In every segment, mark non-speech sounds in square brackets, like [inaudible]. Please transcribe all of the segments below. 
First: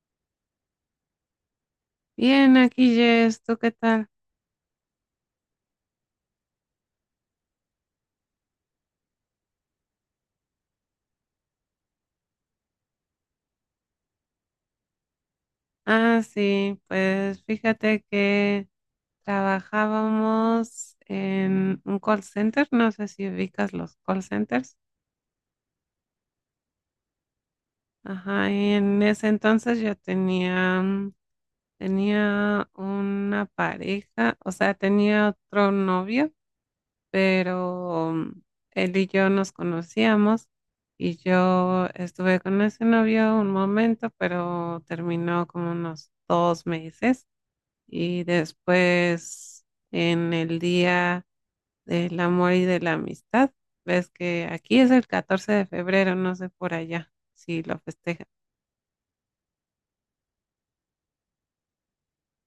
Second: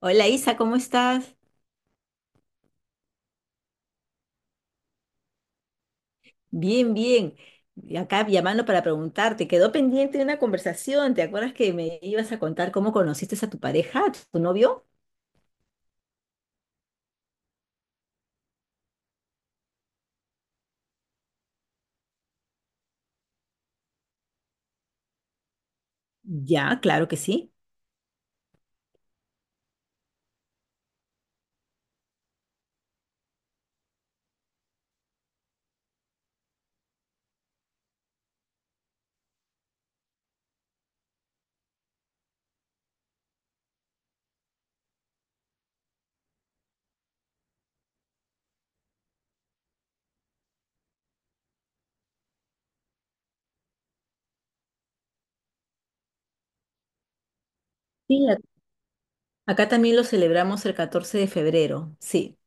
Hola Isa, ¿cómo estás? Bien, aquí Jess, ¿tú qué tal? Bien, bien. Acá llamando para preguntarte, quedó pendiente una conversación, ¿te acuerdas que me ibas a contar cómo conociste a tu pareja, a tu novio? Ah, sí, pues fíjate que trabajábamos en un call center, no sé si ubicas los call centers. Ya, claro que sí. Ajá, y en ese entonces yo tenía, tenía una pareja, o sea, tenía otro novio, pero él y yo nos conocíamos y yo estuve con ese novio un momento, pero terminó como unos 2 meses. Y después, en el Día del Amor y de la Amistad. Ves que aquí es el 14 de febrero, no sé por allá si lo Sí, festejan. Acá también lo celebramos el 14 de febrero, sí.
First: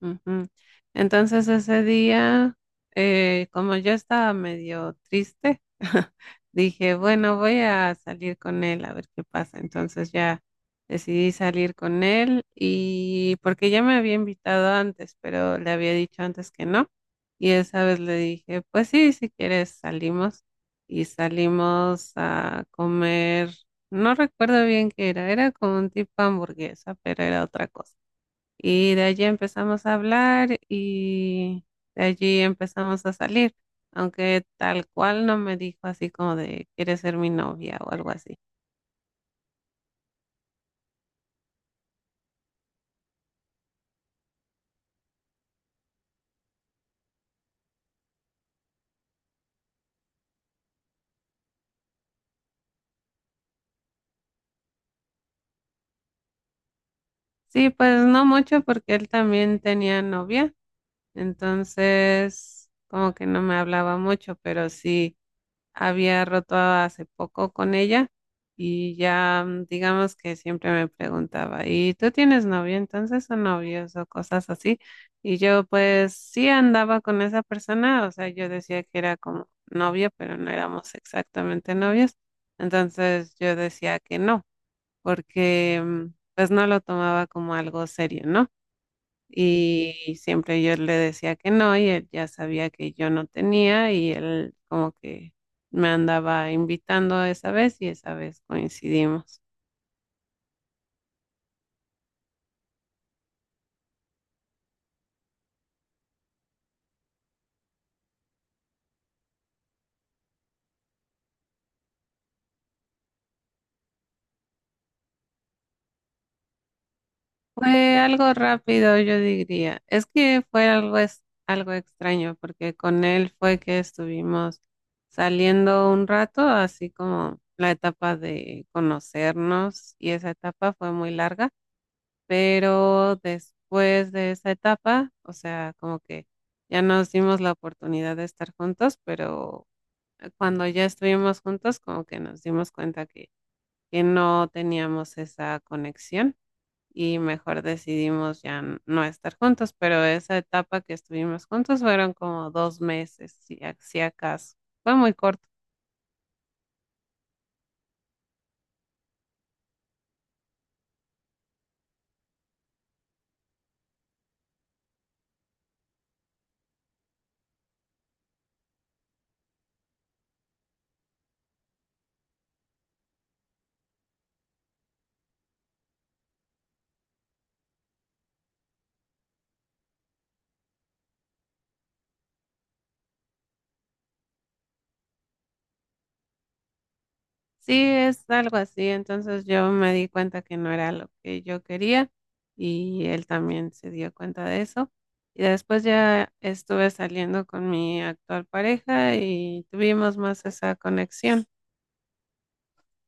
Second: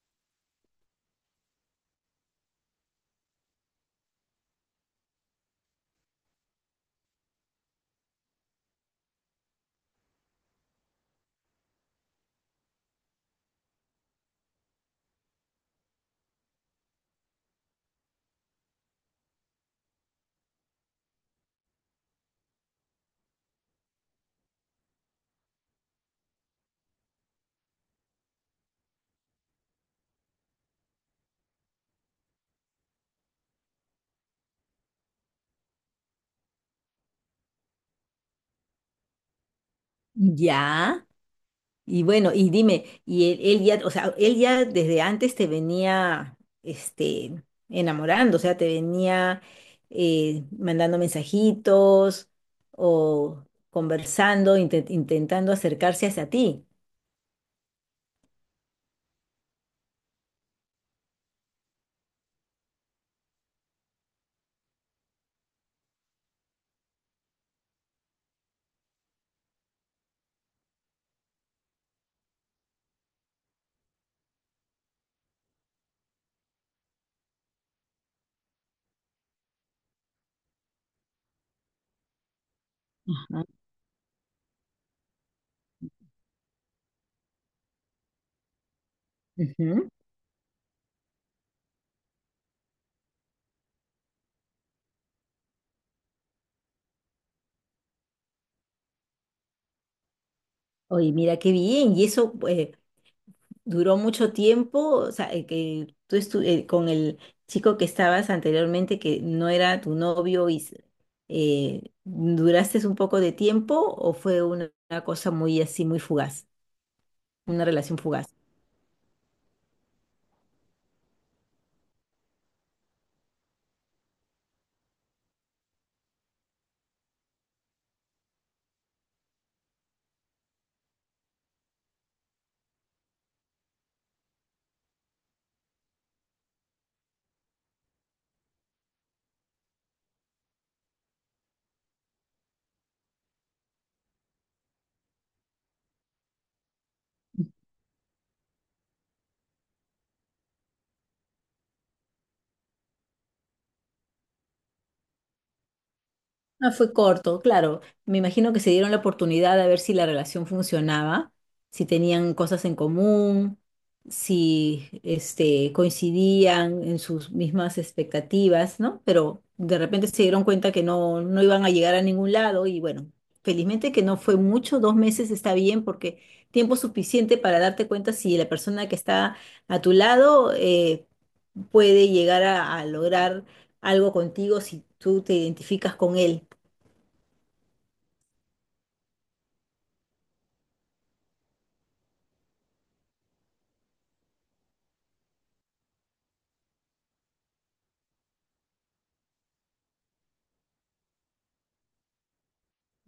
Ujú. Entonces ese día, como yo estaba medio triste, [laughs] dije, bueno, voy a salir con él a ver qué pasa. Entonces ya decidí salir con él, y porque ya me había invitado antes, pero le había dicho antes que no. Y esa vez le dije, pues sí, si quieres salimos. Y salimos a comer, no recuerdo bien qué era, era como un tipo hamburguesa, pero era otra cosa. Y de allí empezamos a hablar y de allí empezamos a salir, aunque tal cual no me dijo así como de, ¿quieres ser mi novia o algo así? Ya. Y bueno, y dime, o sea, él ya desde antes te venía, este, enamorando, o sea, te venía mandando mensajitos o conversando, intentando acercarse hacia ti. Sí, pues no mucho porque él también tenía novia, entonces como que no me hablaba mucho, pero sí. Había roto hace poco con ella y ya, digamos que siempre me preguntaba, ¿y tú tienes novio entonces o novios o cosas así? Y yo pues sí andaba con esa persona, o sea, yo decía que era como novio, pero no éramos exactamente novios, entonces Ajá. yo decía que no, porque pues no lo tomaba como algo serio, ¿no? Ujú. Y siempre yo le decía que no, y él ya sabía que yo no tenía, y él como que me andaba invitando esa vez y esa vez coincidimos. Oye, mira qué bien, y eso, pues, duró mucho tiempo, o sea, que tú con el chico que estabas anteriormente, que no era tu novio, ¿duraste un poco de tiempo o fue una cosa muy así, muy fugaz, una relación Fue fugaz? algo rápido, yo diría. Es que fue algo, es, algo extraño porque con él fue que estuvimos saliendo un rato, así como la etapa de conocernos, y esa etapa fue muy larga, pero después de esa etapa, o sea, como que ya nos dimos la oportunidad de estar juntos, pero cuando ya estuvimos juntos, como que nos dimos cuenta que no teníamos esa conexión, y mejor decidimos ya no estar juntos, pero esa etapa que estuvimos juntos fueron como 2 meses, si acaso. Fue muy corto. No fue corto, claro. Me imagino que se dieron la oportunidad de ver si la relación funcionaba, si tenían cosas en común, si este, coincidían en sus mismas expectativas, ¿no? Pero de repente se dieron cuenta que no, no iban a llegar a ningún lado y bueno, felizmente que no fue mucho, dos meses está bien porque tiempo suficiente para darte cuenta si la persona que está a tu lado puede llegar a lograr algo contigo si tú te identificas con él. Sí, es algo así. Entonces yo me di cuenta que no era lo que yo quería y él también se dio cuenta de eso. Y después ya estuve saliendo con mi actual pareja y tuvimos más esa conexión.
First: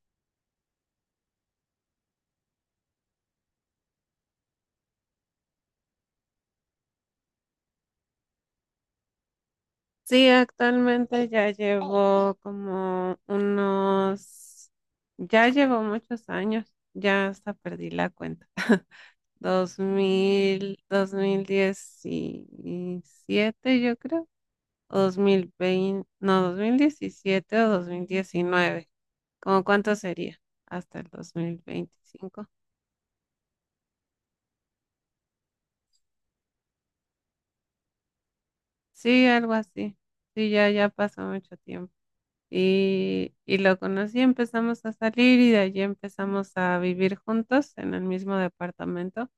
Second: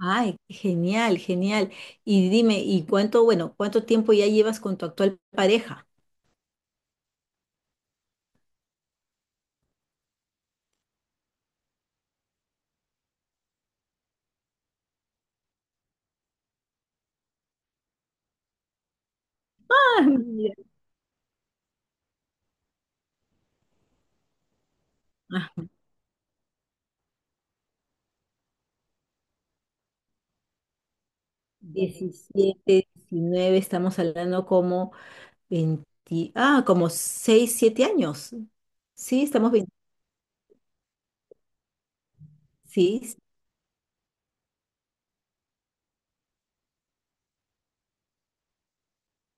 Ay, genial, genial. Y dime, ¿y cuánto, bueno, cuánto tiempo ya llevas con tu actual pareja? Sí, actualmente ya llevo muchos años, ya hasta perdí la cuenta. [laughs] Dos dos Ah, no, mira. mil, dos mil diecisiete, yo creo. O Ah, 2020, no, 2017 o 2019. ¿Cómo cuánto sería? Hasta el 2025. 17, 19, estamos hablando como 20, ah, como 6, 7 años. Sí, Sí, algo estamos 20, así. Sí, ya, ya pasó mucho tiempo. sí. Y lo conocí, empezamos a salir y de allí empezamos a vivir juntos en el mismo departamento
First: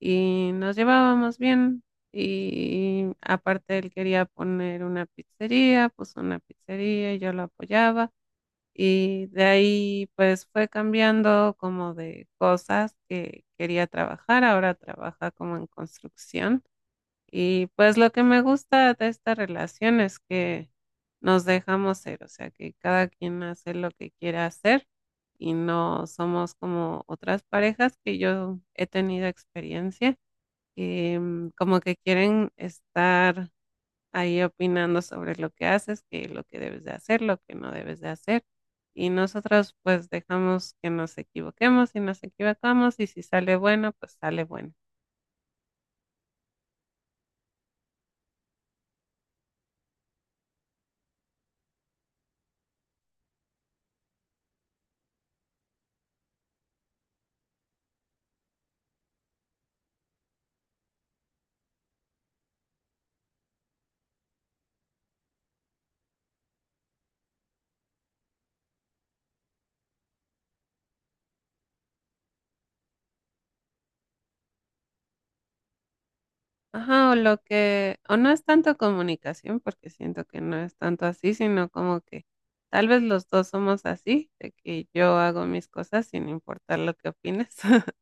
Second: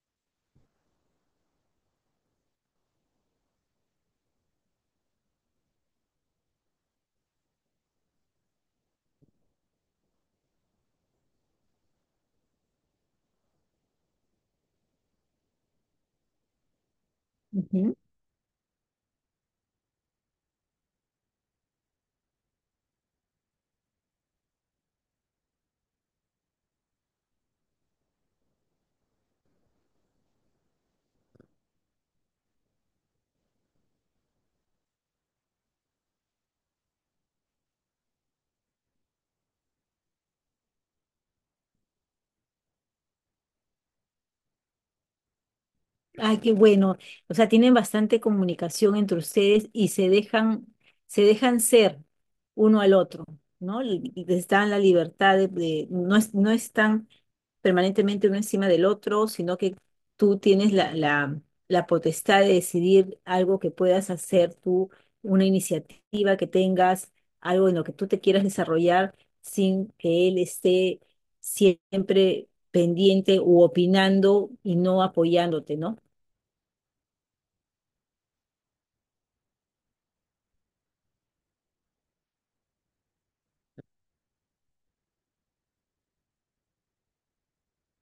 y nos llevábamos bien. Y aparte él quería poner una pizzería, puso una pizzería y yo lo apoyaba. Y de ahí pues fue cambiando como de cosas que quería trabajar, ahora trabaja como en construcción. Y ujú. pues lo que me gusta de esta relación es que nos dejamos ser, o sea que cada quien hace lo que quiere hacer y no somos como otras parejas que yo he tenido experiencia, que como que quieren estar ahí opinando sobre lo que haces, que lo que debes de hacer, lo que no debes de hacer. Y nosotros pues dejamos que nos equivoquemos, y nos equivocamos, y si sale bueno, pues sale bueno. Ay, qué bueno. O sea, tienen bastante comunicación entre ustedes y se dejan ser uno al otro, ¿no? Les dan la libertad de, no es, no están permanentemente uno encima del otro, sino que tú tienes la potestad de decidir algo que puedas hacer tú, una iniciativa que tengas, algo en lo que tú te quieras desarrollar sin que él esté siempre pendiente u opinando y no apoyándote, ¿no? Ajá, o lo que, o no es tanto comunicación, porque siento que no es tanto así, sino como que tal vez los dos somos así, de que yo hago mis cosas sin importar lo que opines. [laughs]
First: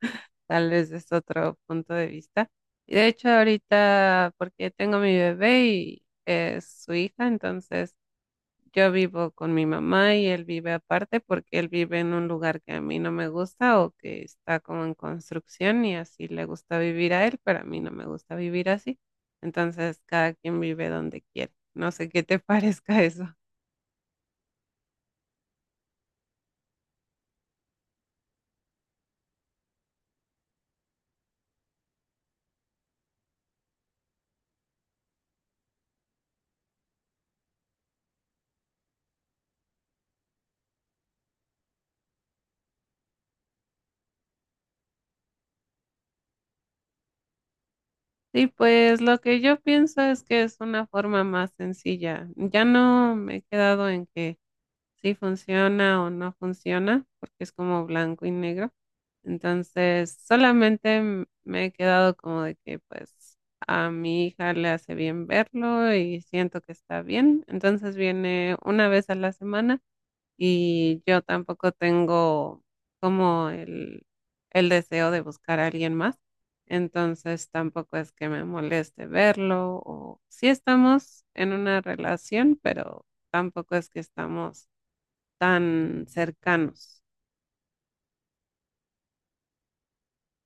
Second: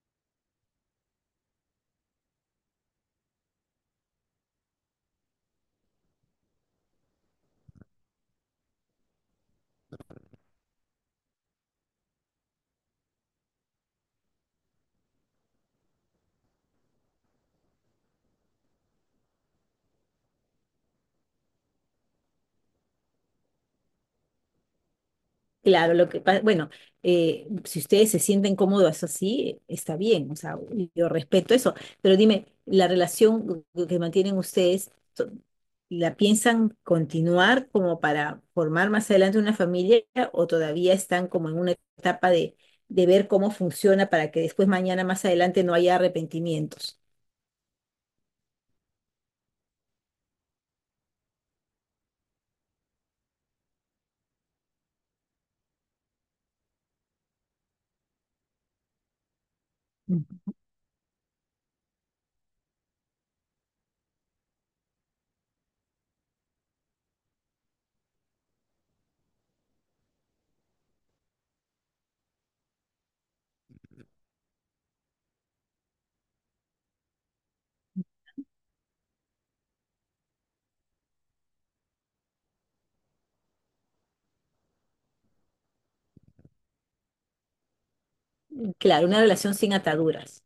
Tal vez es otro punto de vista. Y de hecho ahorita, porque tengo mi bebé y es su hija, entonces yo vivo con mi mamá y él vive aparte porque él vive en un lugar que a mí no me gusta o que está como en construcción y así le gusta vivir a él, pero a mí no me gusta vivir así. Entonces, cada quien vive donde quiere. No sé qué te [laughs] parezca eso. Claro, lo que pasa, bueno, si ustedes se sienten cómodos así, está bien, o sea, yo respeto eso, pero dime, la relación que mantienen ustedes, so- ¿la piensan continuar como para formar más adelante una familia o todavía están como en una etapa de ver cómo funciona para que después mañana más adelante no haya arrepentimientos? Sí, pues lo que yo pienso es que es una forma más sencilla. Ya no me he quedado en que si funciona o no funciona, porque es como blanco y negro. Entonces, Mm. solamente me he quedado como de que pues a mi hija le hace bien verlo y siento que está bien. Entonces viene una vez a la semana, y yo tampoco tengo como el, deseo de buscar a alguien más. Entonces tampoco es que me moleste verlo, o sí estamos en una relación, pero tampoco es que estamos tan cercanos. Claro, una relación sin ataduras.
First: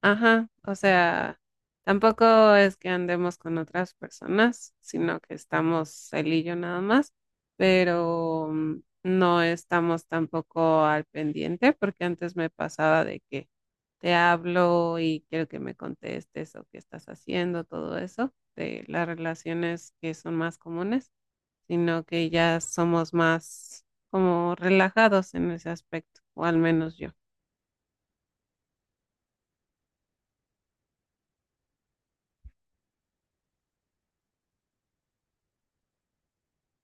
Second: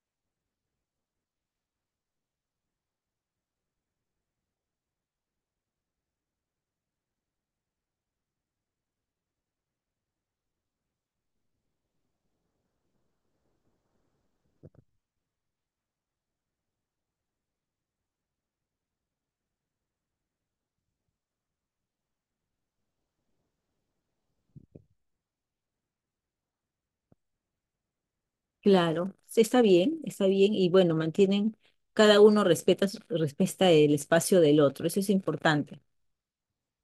Ajá, o sea, tampoco es que andemos con otras personas, sino que estamos él y yo nada más, pero no estamos tampoco al pendiente, porque antes me pasaba de que te hablo y quiero que me contestes o qué estás haciendo, todo eso, de las relaciones que son más comunes, sino que ya somos más como relajados en ese aspecto, o al menos yo. Claro, sí, está bien y bueno, mantienen, cada uno respeta, respeta el espacio del otro, eso es importante.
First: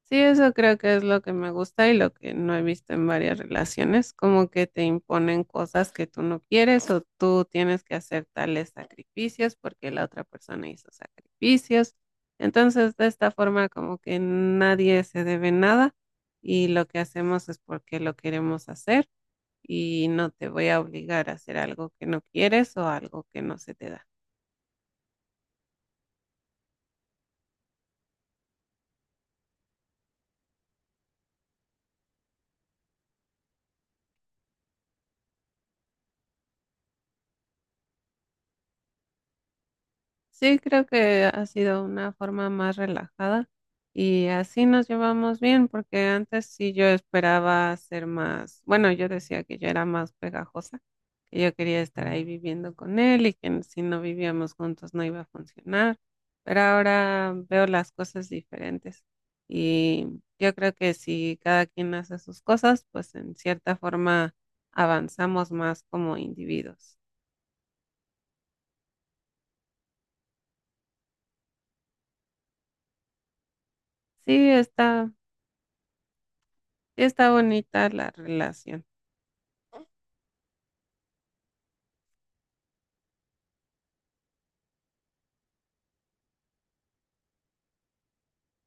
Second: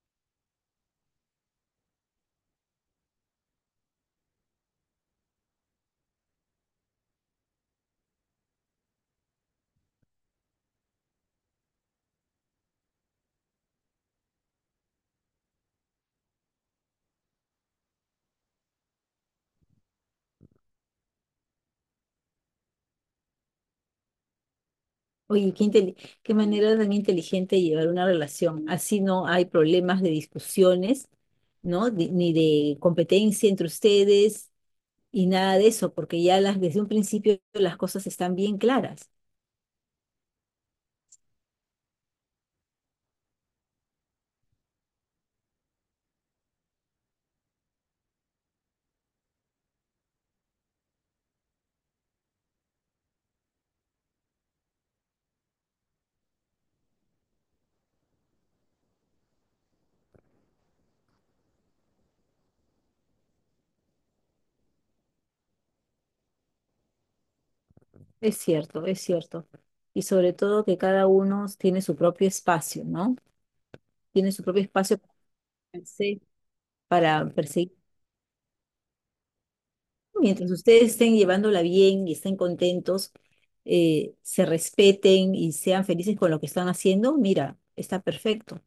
Sí, eso creo que es lo que me gusta y lo que no he visto en varias relaciones, como que te imponen cosas que tú no quieres o tú tienes que hacer tales sacrificios porque la otra persona hizo sacrificios. Entonces, de esta forma, como que nadie se debe nada, y lo que hacemos es porque lo queremos hacer, y no te voy a obligar a hacer algo que no quieres o algo que no se te da. Oye, qué manera tan inteligente de llevar una relación, así no hay problemas de discusiones, ¿no? Ni de competencia entre ustedes y nada de eso, porque ya las, desde un principio las cosas están bien claras. Sí, creo que ha sido una forma más relajada y así nos llevamos bien, porque antes sí yo esperaba ser más, bueno, yo decía que yo era más pegajosa, que yo quería estar ahí viviendo con él y que si no vivíamos juntos no iba a funcionar, pero ahora veo las cosas diferentes y yo creo que si cada quien hace sus cosas, pues en cierta forma avanzamos más como individuos. Es cierto, es cierto. Y sobre todo que cada uno tiene su propio espacio, ¿no? Tiene su Sí, propio espacio está, para hacer- para está perseguir. bonita la relación. Mientras ustedes estén llevándola bien y estén contentos, se respeten y sean felices con lo que están haciendo, mira, está perfecto.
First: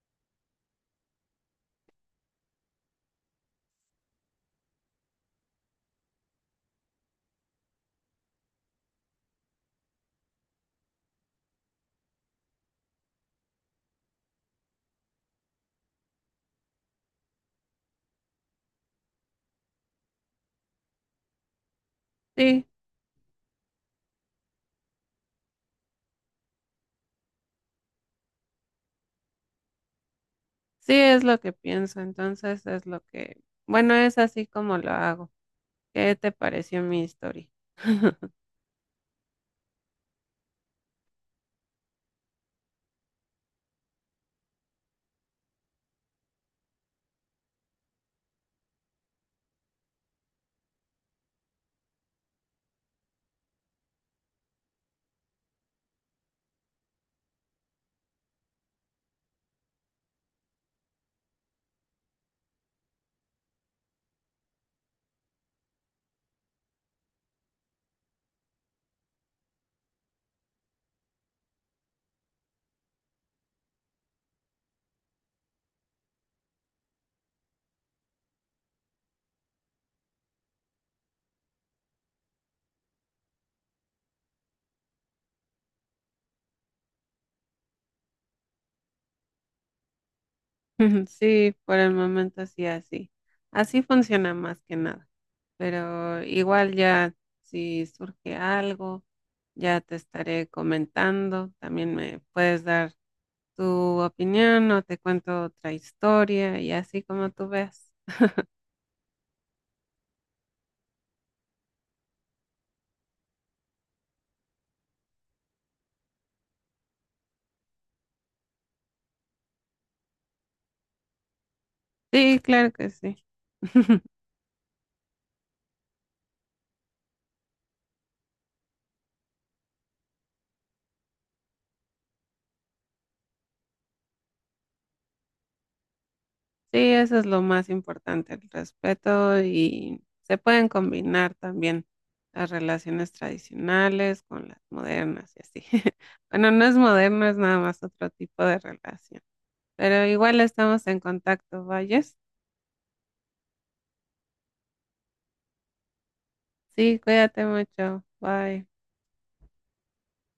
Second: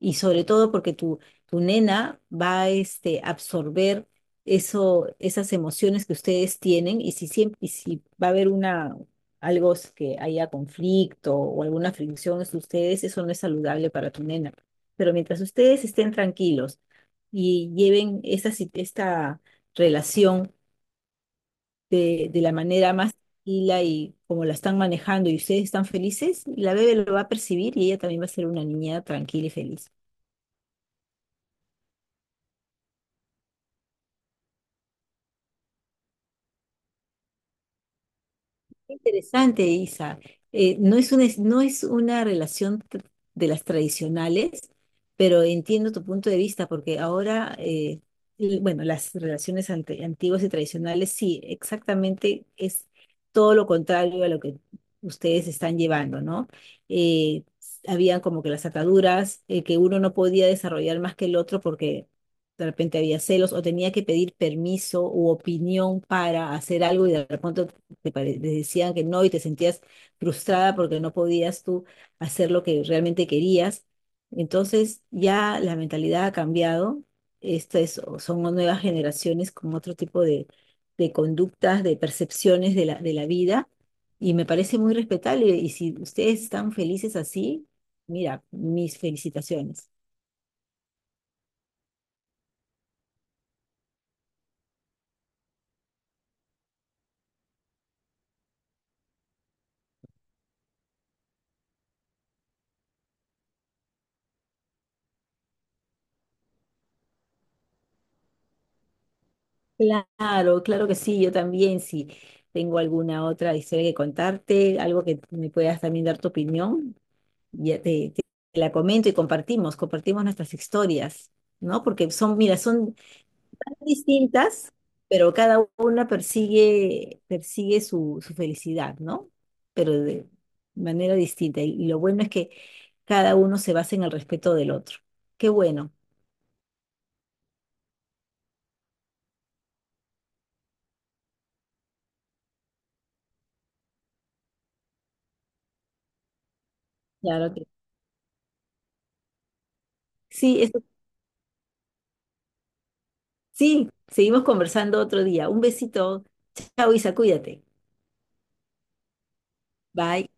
Y sobre todo porque tu nena va a este, absorber eso, esas emociones que ustedes tienen y si, siempre, y si va a haber una, que haya conflicto o alguna fricción entre ustedes, eso no es saludable para tu nena. Pero mientras ustedes estén tranquilos y lleven esa, si- esta relación de la Sí, manera más tranquila y como la están manejando y ustedes están felices, la bebé lo va a percibir y ella también va a ser una niña tranquila y feliz. sí es lo que pienso, entonces es lo que, bueno, es así como lo hago. ¿Qué te pareció mi historia? [laughs] Interesante, Isa. No es una relación de las tradicionales, pero entiendo tu punto de vista, porque ahora, bueno, las relaciones antiguas y tradicionales, sí, exactamente es todo lo contrario a lo que ustedes están llevando, ¿no? Eh, habían como que las ataduras, que uno no podía desarrollar más que el otro porque de repente había celos o tenía que pedir permiso u opinión para hacer algo y de repente te decían que no y te sentías frustrada porque no podías tú hacer lo que realmente querías. Entonces ya la mentalidad ha cambiado. Estas son nuevas generaciones con otro tipo de conductas, de percepciones de de la vida y me parece muy respetable. Y si ustedes están felices así, mira, mis felicitaciones. Sí, por el momento sí, así. Así funciona más que nada. Pero igual ya, si surge algo, ya te estaré comentando. También me puedes dar tu opinión o te cuento otra historia y así como tú veas. Claro, claro que sí, yo también, si tengo alguna otra historia que contarte, algo que me puedas también dar tu opinión, ya te, te- la comento y compartimos, compartimos nuestras historias, ¿no? Porque son, Sí, mira, claro que son sí. tan [laughs] distintas, pero cada una persigue, persigue su felicidad, ¿no? Pero de manera distinta. Y lo bueno es que cada uno se basa en el respeto del otro. Qué bueno. Sí, eso es lo más importante, el respeto, y se pueden combinar también las relaciones tradicionales con las modernas y así. [laughs] Bueno, no es moderno, es Claro nada que más otro tipo de relación, pero igual sí, eso, estamos en contacto, ¿vayas? sí, seguimos conversando otro día. Un besito. Chao, Sí, Isa, cuídate cuídate. mucho, bye. Bye.